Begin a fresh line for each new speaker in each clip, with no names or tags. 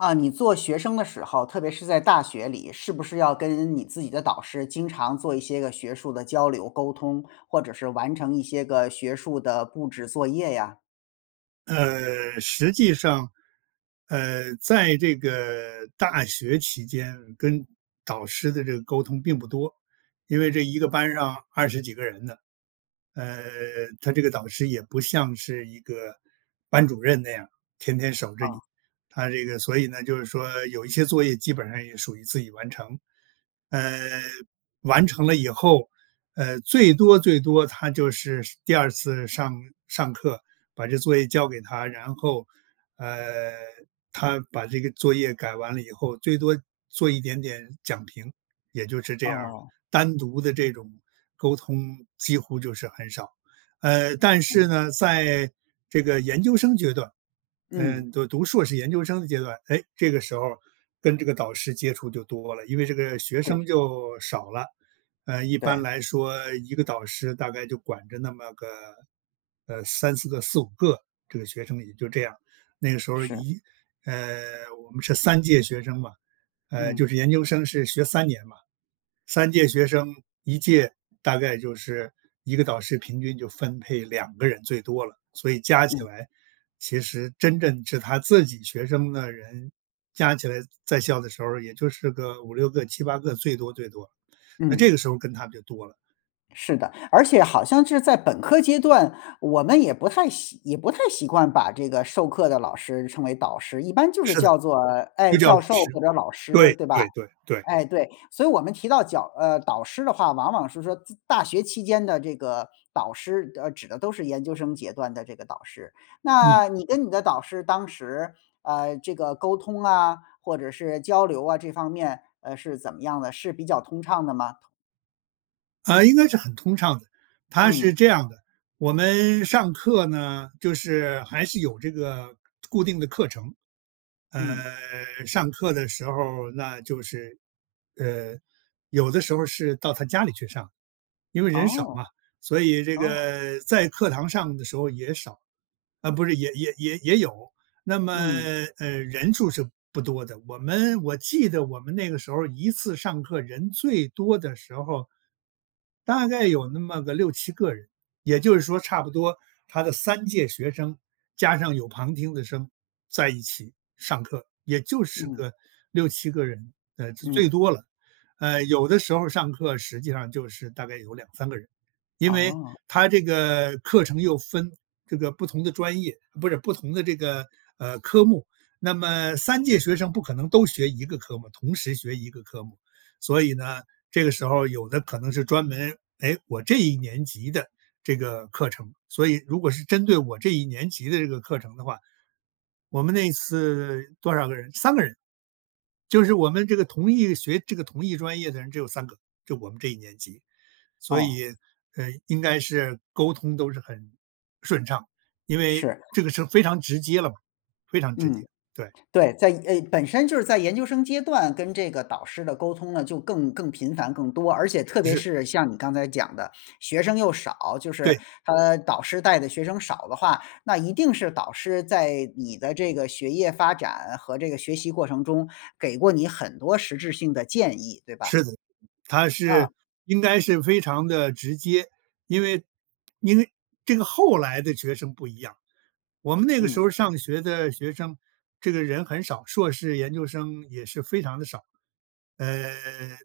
啊，你做学生的时候，特别是在大学里，是不是要跟你自己的导师经常做一些个学术的交流沟通，或者是完成一些个学术的布置作业呀？
呃，实际上，呃，在这个大学期间跟导师的这个沟通并不多，因为这一个班上20几个人的。呃，他这个导师也不像是一个班主任那样，天天守着你，
啊。
他这个所以呢，就是说有一些作业基本上也属于自己完成。呃，完成了以后，呃，最多最多他就是是第2次上上课把这作业交给他，然后，呃，他把这个作业改完了以后，最多做一点点讲评，也就是这样儿。单独的
哦，是。
这种沟通几乎就是很少。呃，但是
嗯。
呢，在这个研究生阶段，
嗯。
嗯，就读硕士研究生的阶段，诶，这个时候跟这个导师接触就多了。因为这个学
是。
生就少了，呃，一般
对。
来说一个导师大概就管着那么个，呃，3-4个、4-5个，这个学生也就这样。那个时候
是。
一呃，我们是3届学生嘛，呃，就
嗯。
是研究生是学3年嘛，3届学生，1届大概就是一个导师平均就分配2个人最多了，所以加起
嗯。
来其实真正是他自己学生的人加起来在校的时候也就是个5-6个、7-8个，最多最多，那这
嗯。
个时候跟他就多了。
是的，而且好像是在本科阶段，我们也不太习也不太习惯把这个授课的老师称为导师，一般就是
是的，
叫做，哎，
就叫老
教授
师，
或者老师
对，
对吧？
对，对，对。
哎，对，所以我们提到脚呃，导师的话，往往是说自大学期间的这个导师呃，指的都是研究生阶段的这个导师。
嗯。
那你跟你的导师当时，呃，这个沟通啊，或者是交流啊，这方面，呃，是怎么样的，是比较通畅的吗？
诶，应该是很通畅的。他是
嗯。
这样的，我们上课呢就是还是有这个 固定的课程。呃，
嗯。
上课的时候儿那就是，呃，有的时候儿是到他家里去上，因为人少
哦，
嘛，所以这
哦。
个在课堂上的时候也少，啊，不是，也也也也有，那么，
嗯。
呃，人数是不多的。我们我记得我们那个时候儿一次上课人最多的时候儿大概有那么个6-7个人，也就是说差不多他的3届学生加上有旁听的生在一起上课，也就是
嗯。
个6-7个人，呃，是最
嗯。
多了。呃，有的时候儿上课实际上就是大概有2-3个人，因为
哦。
他这个课程又分这个不同的专业，不是不同的这个，呃，科目。那么3届学生不可能都学1个科目同时学1个科目。所以呢，这个时候有的可能是专门，诶，我这一年级的这个课程，所以如果是针对我这一年级的这个课程的话，我们那一次多少个人3个人，就是我们这个同一学这个同一专业的人只有3个，就我们这一年级。所
哦。
以，呃，应该是沟通都是很顺畅，因为
是。
这个是非常直接了嘛，非常直接，
嗯，
对。
对，在呃，本身就是在研究生阶段跟这个导师的沟通呢，就更更频繁、更多，而且特别
是。
是像你刚才讲的，学生又少，就是
对。
他导师带的学生少的话，那一定是导师在你的这个学业发展和这个学习过程中，给过你很多实质性的建议，对吧？
是的，他
啊。
是应该是非常地直接，因为，因为这个后来的学生不一样。我们那个时
嗯。
候上学的学生这个人很少，硕士研究生也是非常地少，呃，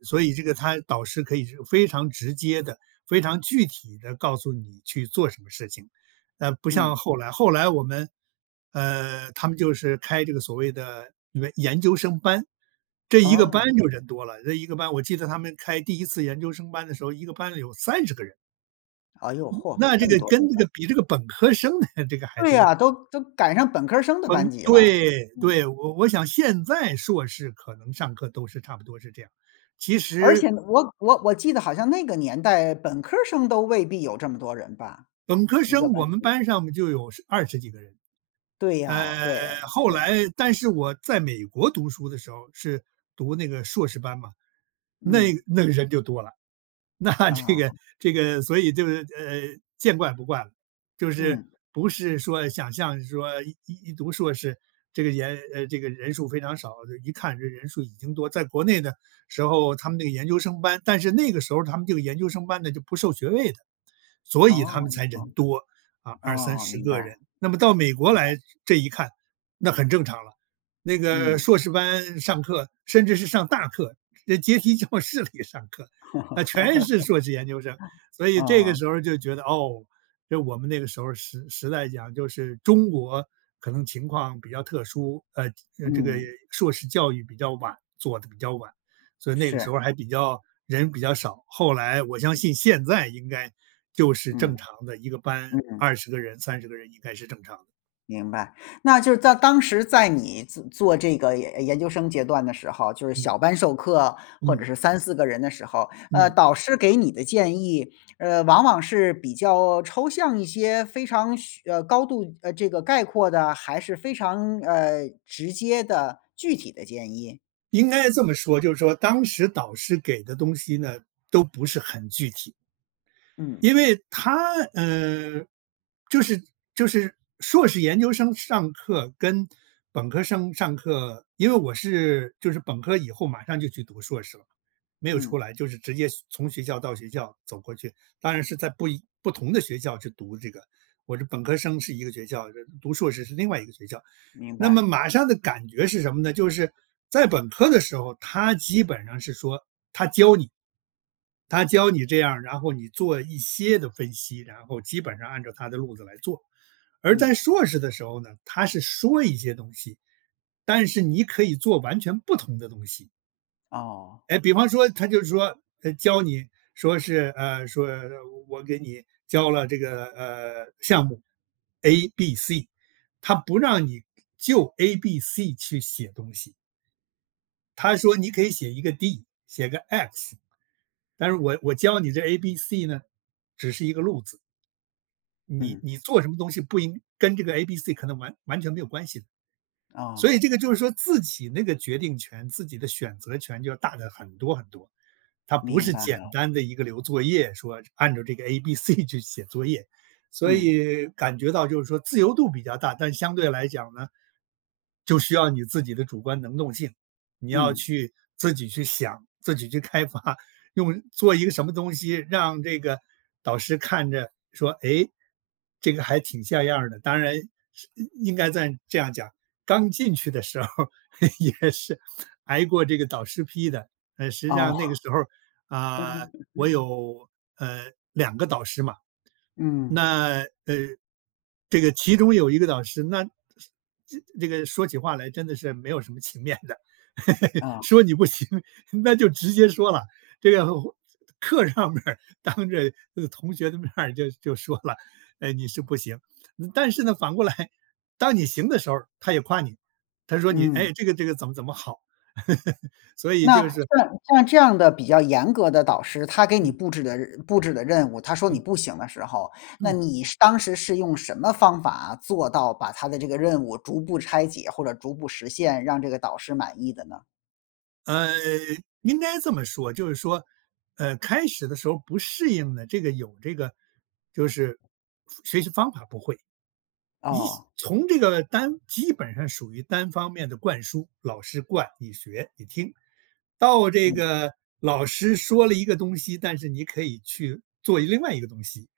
所以这个他导师可以是非常直接地、非常具体地告诉你去做什么事情，呃，不像
嗯。
后来。后来我们，呃，他们就是开这个所谓的研研究生班。这1个班
哦。
就人多了，这1个班我记得他们开第1次研究生班的时候，一个班里有30个人。
哎哟，嚯，
那
这
这
么
个
多人
跟这
啊。
个比这个本科生的这个还
对
多。
啊，都都赶上本科生的班
嗯，
级了。
对，
嗯。
对，我我想现在硕士可能上课都是差不多是这样，其
而
实
且呢，我我我记得好像那个年代，本科生都未必有这么多人吧，
本科
一
生
个
我
班
们
级。
班上面就有1020几个人。
对呀，
呃，
对，
后
对。
来但是我在美国读书的时候是读那个硕士班嘛，那
嗯。
那个人就多了，那这
啊。
个，这个所以就是，呃，见怪不怪了，就是
嗯。
不是说想象说一一读硕士，这个研呃，这个人数非常少，这一看这人数已经多在国内的时候他们那个研究生班但是那个时候他们这个研究生班呢，就不授学位的，所以他们
哦，
才
哦，
人多，啊，二三
哦，
十
明白。
个人。那么到美国
明
来
白。
这一看，那很正常了，那个
嗯。
硕士班上课，甚至是上大课，在阶梯教室里上课，那全是硕士研究生，所以这个
哦。
时候就觉得，哦，就我们那个时候，时时代讲就是中国可能情况比较特殊，呃，呃这个
嗯。
硕士教育比较晚，做的比较晚。所以那个时
是。
候儿还比较人比较少，后来我相信现在应该就是正
嗯。
常的一个班，
嗯。
20个人，30个人应该是正常的。
明白，那就是在当时在你做做这个研研究生阶段的时候，就是小
嗯。
班授课或者
嗯。
是3-4个人的时候，呃，
嗯。
导师给你的建议，呃，往往是比较抽象一些，非常需呃，高度这个概括的，还是非常呃，直接的具体的建议？
应该这么说，就是说当时导师给的东西呢，都不是很具体。
嗯。
因为他，嗯，就是就是硕士研究生上课跟本科生上课，因为我是就是本科以后马上就去读硕士了，没有出
嗯。
来，就是直接从学校到学校走过去。当然是在不一不同的学校去读这个，我是本科生是一个学校，这读硕士是另外一个学校，
明
那么
白。
马上的感觉是什么呢？就是在本科的时候，他基本上是说，他教你，他教你这样，然后你做一些的分析，然后基本上按照他的路子来做。而在
嗯。
硕士的时候呢，他是说一些东西，但是你可以做完全不同的东西。
哦。
诶，比方说，他就说，呃，教你说是，呃，说：“我给你教了这个，呃，项目 A、B、C。” 他不让你就 A、B、C 去写东西。他说：“你可以写一个 D、写个 X，但是我我教你这 A、B、C 呢，只是一个路子。”你
嗯，
你做
这
什么东西不应跟这个 A、B、C 可能完完全没有关系的。
哦。
所以这个就是说自己那个决定权、自己的选择权就大得很多很多，它不
明
是
白
简
了。
单的一个留作业说这按照这个 A、B、C 去写作业，所
嗯。
以感觉到就是说自由度比较大。但相对来讲呢，就需要你自己的主观能动性，你要
嗯。
去自己去想、自己去开发。用做一个什么东西，让这个导师看着说：“诶，这个还挺像样儿的。”当然是嗯，应该在这样讲-刚进去的时候儿，也是挨过这个导师批的。呃，实际上那个
哦。
时候儿，啊，我 有，呃，2个导师嘛。
嗯。
那，呃，这个其中有一个导师，那是这这个说起话来真的是没有什么情面的，
哦。
说你不行，那就直接说了，这个或课上面儿当着那个同学的面儿就就说了：“哎，你是不行。”呃但是呢，反过来，当你行的时候他也夸你，他说你：
嗯。
“诶，这个，这个怎么怎么好。” 所以
那
就是
像像这样的比较严格的导师，他给你
嗯。
布置的任布置的任务，他说你
嗯。
不行的时候，那
嗯。
你是当时是用什么方法做到把他的这个任务逐步拆解或者逐步实现，让这个导师满意的呢？
呃，应该这么说，就是说，呃，开始的时候不适应的这个有这个就是方学习方法不会。一
哦。
从这个单基本上属于单方面的灌输，老师灌，你学、你听，到这
嗯。
个老师说了一个东西，但是你可以去做另外一个东西。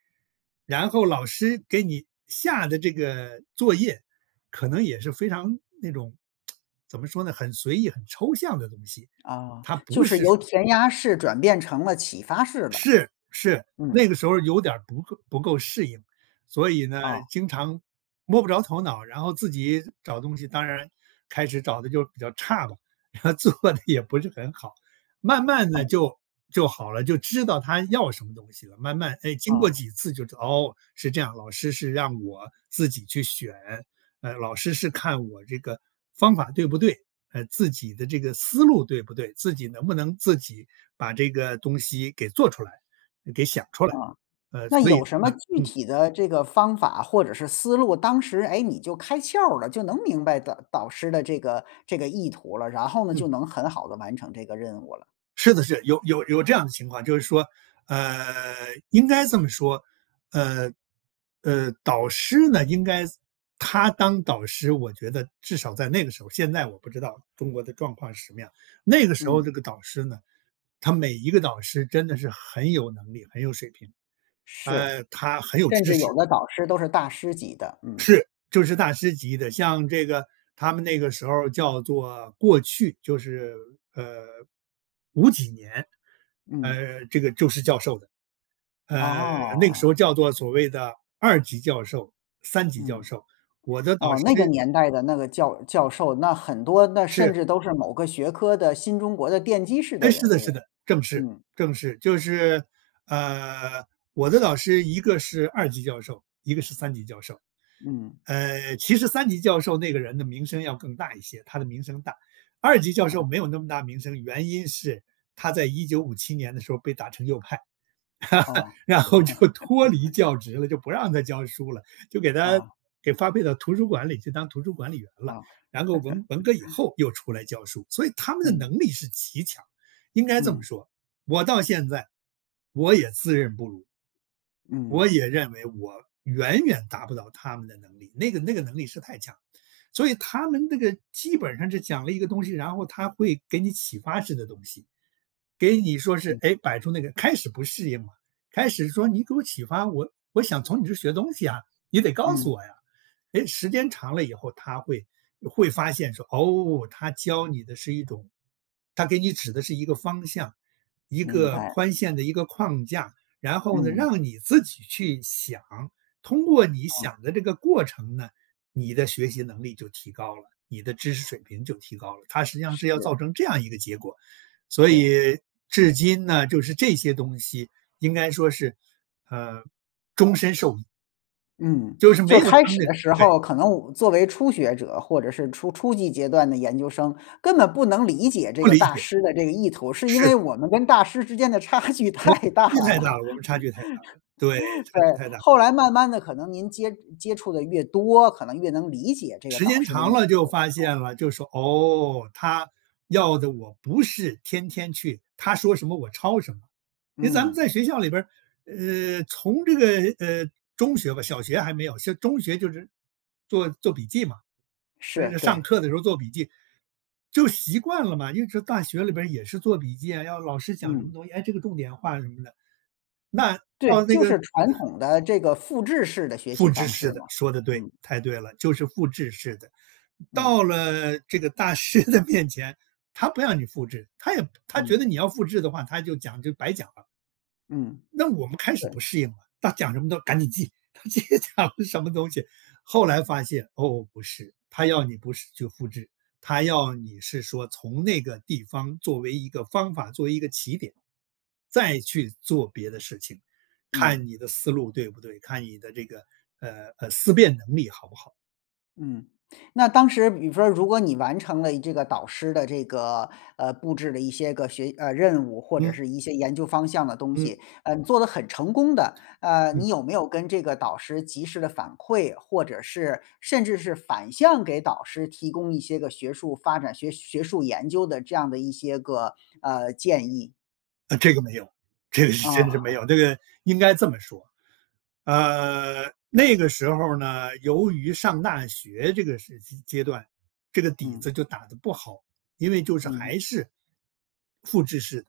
然后老师给你下的这个作业可能也是非常那种，怎么说呢，很随意、很抽象的东西，
啊，
它不
就是
是说
由填鸭式转变成了启发式的，
是，是，
嗯。
那个时候有点儿不不够适应。所以呢，
哦。
经常摸不着头脑，然后自己找东西，当然开始找得就比较差了，然后做的也不是很好。慢慢地
嗯。
就就好了，就知道他要什么东西了。慢慢，哎，经过
啊。
几次就知道，哦，是这样，老师是让我自己去选，呃，老师是看我这个方法对不对，呃，自己的这个思路对不对，自己能不能自己把这个东西给做出来、给想出来，
啊，
呃，
那
所以
有什么
吗
具
嗯。
体的这个方法或者是思路，当时，诶，你就开窍儿了，就能明白导导师的这个这个意图了，然后呢，就
嗯。
能很好地完成这个任务了。
是的，是，有有有这样的情况，就是说，呃，应该这么说，呃，呃，导师呢，应该他当导师，我觉得至少在那个时候现在我不知道中国的状况是什么样，那个时候
嗯。
这个导师呢，他每一个导师真的是很有能力、很有水平，
是，
呃，他很有
甚
知
至有
识。
的导师都是大师级的，嗯。
是，就是大师级的。像这个他们那个时候叫做过去，就是，呃，5几年，
嗯。
呃，这个就是教授的。呃，那个时
哦。
候叫做所谓的二级教授，三级教
嗯，
授，我的导
哦，那个
师
年代的那个教教授，那很多那甚
是。
至都是某个学科的新中国的奠基式的
哎，是
人
的是
物，
的，正是，
嗯。
正是。就是，呃，我的导师一个是二级教授，一个是三级教授。
嗯。
呃，其实三级教授那个人的名声要更大一些，他的名声大，二级教授
嗯。
没有那么大名声，原因是他在1957年的时候儿被打成右派，
哦。
然后就脱离 教职了，就不让他教书了，就给他
哦。
给发配到图书馆里去当图书管理员
啊。
了，然后文文革以 后又出来教书，所以他们的
嗯。
能力是极强。应该这么
嗯。
说，我到现在我也自认不如，我
嗯。
也认为我远远达不到他们的能力，那个那个能力是太强。所以他们那个基本上是讲了一个东西，然后他会给你启发式的东西，给你说是，
嗯。
诶，摆出那个开始不适应了，开始说：“你给我启发，我我想从你这学东西啊，你得告
嗯。
诉我呀。”诶，时间长了以后他会呃会发现说，哦，他教你的是一种他给你指的是一个方向，一
明
个
白。
宽限的一个框架，然后呢，
嗯。
让你自己去想，通过你
嗯。
想的这个过程呢，你的学习能力就提高了，你的知识水平就提高了，他实际上是要
是。
造成这样一个结果。所
对。
以至今呢，就是这些东西应该说是，呃，终身受益。
嗯，
就是没
就是
有
开
他们
始
这
的时
对。
候，可能我们作为初学者或者是初初级阶段的研究生，根本不能理解这
不
个
理
大
解，
师的这个意图，是因
是
为
的。
我们跟大师之间的差距
我们
太
差
大
距太
了。
大了，我们差距太大了，对，差
对，
距太大。
后来慢慢地可能您接接触的越多，可能越能理解这个
时
导
间
师的
长
意
了
图，
就发现
嗯。
了就说，哦，他要的我不是天天去他说什么我抄什么。因为咱们
嗯。
在学校里边，呃，从这个呃，中学吧，小学还没有，现中学就是做做笔记嘛，就
是，
是上
对。
课的时候做笔记就习惯了嘛，因为大学里边儿也是做笔记啊，要老师讲什么
嗯。
东西，哎，这个重点画什么的。那
对，
到那
就
个
是传统的这个复制式的学习
复制
方
式
式
的
嘛，
说得对，
嗯。
太对了，就是复制式的，
嗯。
到了这个大师的面前，他不让你复制，他也他觉得
嗯。
你要复制的话，他就讲就白讲了。
嗯，
那我们开始
对。
不适应了，他讲什么都赶紧记，他讲了什么东西，后来发现，哦，不是，他要你不是去复制。他要你是说从那个地方作为一个方法，作为一个起点，再去做别的事情，看
嗯。
你的思路对不对？看你的这个呃，呃，思辨能力好不好？
嗯，那当时比方 如果你完成了一这个导师的这个，呃，布置了一些个学呃，任务，或者
嗯。
是一些研究方向的东
嗯。
西，呃，你做得很成功的，呃，你
嗯。
有没有跟这个导师及时地反馈，或者是甚至是反向给导师提供一些个学术发展、学学术研究的这样的一些个，呃，建议？
呃，这个没有，这个是真是没
啊。
有。这个应该这么说，呃，那个时候呢，由于上大学这个时期阶段，这个底
嗯。
子就打得不好，因为就是
嗯。
还是复制式，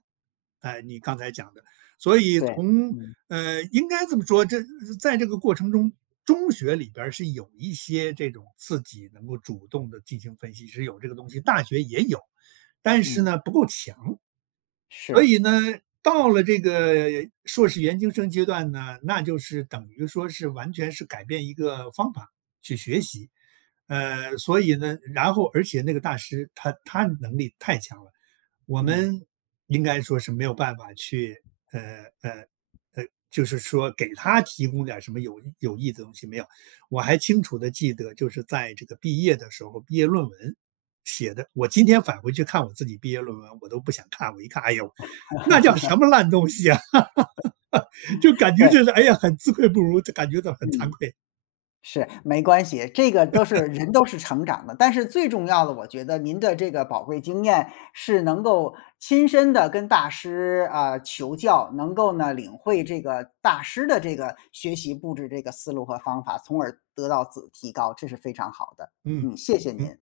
哎，你刚才讲的。所
就
以
对，
从，
嗯。
呃，应该这么说，这呃在这个过程中，中学里边儿是有一些这种自己能够主动地进行分析，是有这个东西，大学也有，但是
嗯。
呢，不够强。所
是。
以呢，到了这个硕士研究生阶段呢，那就是等于说是完全是改变一个方法去学习。呃，所以呢，然后而且那个大师他他能力太强了，我
嗯。
们应该说是没有办法去，呃，呃，呃，就是说给他提供点儿什么有有益的东西，没有。我还清楚地记得就是在这个毕业的时候，毕业论文写得我今天返回去看我自己毕业论文，我都不想看，我一看，哎呦，那叫什么烂东西啊。就感觉
对。
就是，哎呀，很自愧不如，就感觉到很惭
嗯。
愧。
是，没关系，这个都是人都是成长的。但是最重要的我觉得您的这个宝贵经验是能够亲身地跟大师，啊，求教，能够呢，领会这个大师的这个学习布置这个思路和方法，从而得到自提高，这是非常好的。
嗯，
嗯，谢谢
嗯。
您。